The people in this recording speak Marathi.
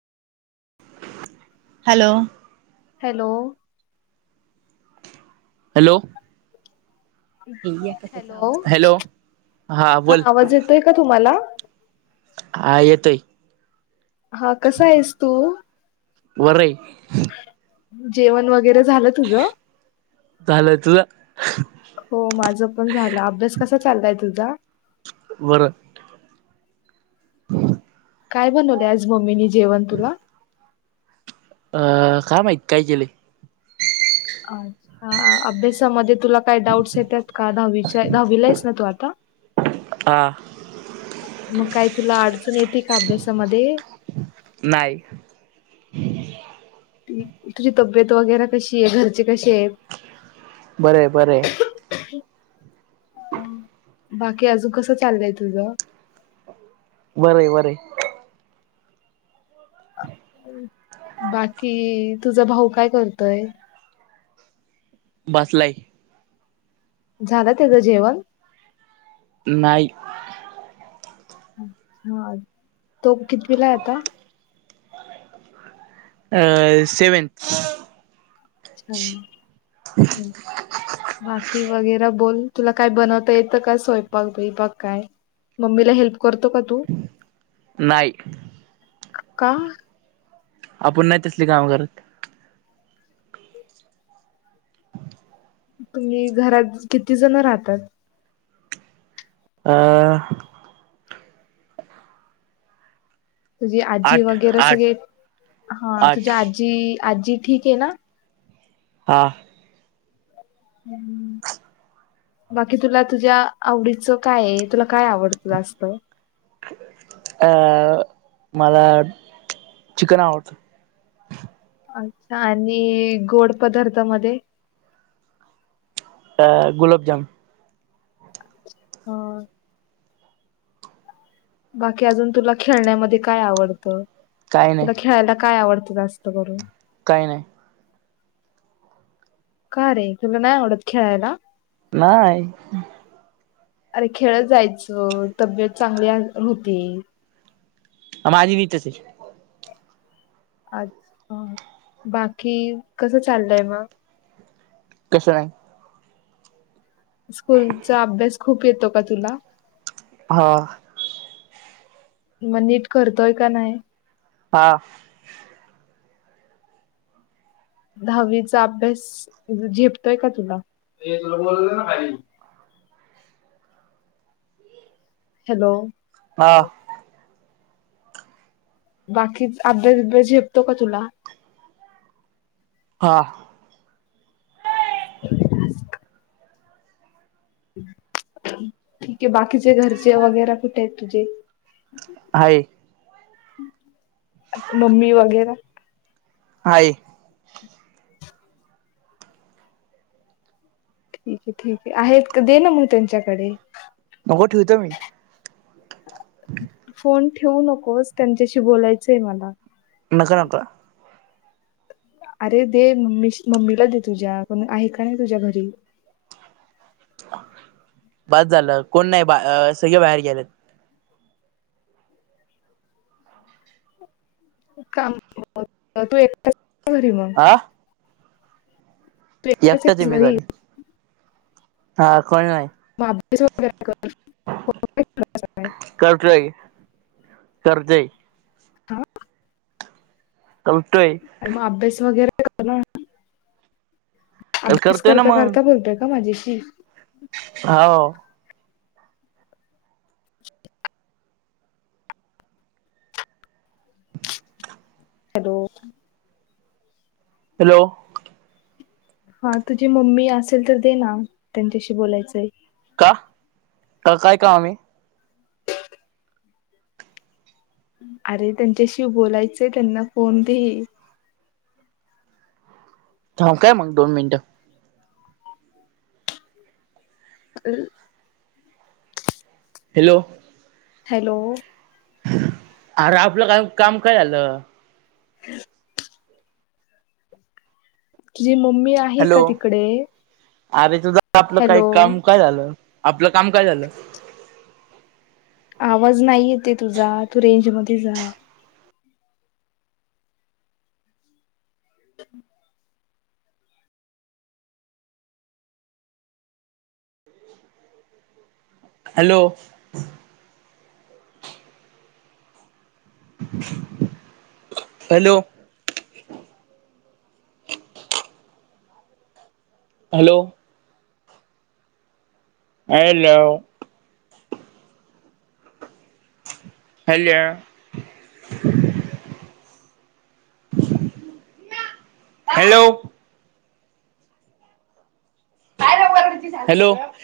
Hello hello hello hello hello हा आवाज येतोय का तुम्हाला हा येतोय हा कसा आहेस तू बर आहे जेवण वगैरे झालं तुझ झालंय तुझ हो माझं पण झालं अभ्यास कसा चाललाय तुझा बरं काय बनवले आज मम्मीनी जेवण तुला अ काय माहित काय केले. अच्छा अभ्यासामध्ये तुला काही डाऊट्स येतात का दहावीच्या दहावीला आहेस ना तू आता हा मग कायच, तुला अडचण येते का अभ्यासामध्ये ह तुझी तब्येत वगैरे कशी आहे घरचे कशी आहे? बर बर बाकी अजून कस चाललंय तुझ बर वर [inaudible] बाकी तुझा भाऊ काय करतय. बसलाय. झालं त्याचं जेवण? नाहीई. अच्छा तो कीतवीला आता? सेवनथ. अच्छा बाकी वगैर बोल तुला काय बनवता येतं का स्वयपाक बियपाक काय? मम्मीला हेल्प करतो का तु नाही का? आपण नाही तसली काम करत. तुम्ही घरात किती जण राहतात? अ तुझी आजी आठ वगैरे आठ सगळे हा आठ तुझ्या आजी आजी ठीक ये ना? हा. हम्म. बाकी तुला तुझ्या आवडीच काय ये? तुला काय आवडत जास्त? अ मला चिकन आवडत. ऐंका आणि गोड पदार्थ मधे. अ गुलाबजाम. हं. बाकी अजून तुला खेळण्यामध्ये काय आवडतं? काही नाही तुला खेळायला- - काय आवडतं जास्त करून. काही नाही. का रे तुला नाय आवडत खेळायला. नाही अरे खेळत जायचं तब्ययेत चांगली होती. [unintelligible] अच्छा बाकी कसं चाललंय मग. कस आहे? स्कूलचा अभ्यास खूप येतो का तुला. हा. म नीट करताय का नाही? हा. दहावीचा अभ्यास झेपतोय का तुला? ऐ तुला बोलवल ना खाली. हॅलो. हा. बाकीच अभ्यास बिब्यास झेपतो का तुला. हा. [unintelligible] ठीक आहे बाकीचे घरचे वगैरे कुठे आहेत तुझे. आहे. मम्मी वगैरे. आहे. ठीक आहे ठीक आहे आहेत का दे ना मग त्यांच्याकडे. नको ठेवतो मी. फोन ठेवू नकोस त्यांच्याशी बोलायचंय मला. [unintelligible] अरे दे मम्मी मम्मीला दे तुझ्या कोण आहे का नाही तुझ्या घरी. बस झालं कोण नाही बा सगळे बाहेर गेलेत. [unintelligible] तू एकटाच एकटाचय आहेस मी घरी. हा. कोणी नाही [inaudible] कर्जे. काय? का आणि मग अभ्यास वगैरे करणार ना, अभ्यास करतोय करता करता बोलतोय का माझ्याशी? हा ओ, हॅलो, हॅलो, हा तुझी मम्मी असेल तर दे ना त्यांच्याशी बोलायचंय. का का काय काम आहे? अरे त्यांच्याशी बोलायचंय त्यांना फोन दे. थांब काय मग दोन मिनिटं अर्र [inaudible] हॅलो, हॅलो, अरे आपलं काय काम काय झालं. [unintelligible] तुझी मम्मी आहे हॅलो का तिकडे. अरे त आपलं काय हॅलो काम काय झालं आपलं काम काय झालं. आवाज नाही येते तुझा तू रेंज मध्ये जा [inaudible] hello, hello, hello, hello, hello, hello, hello,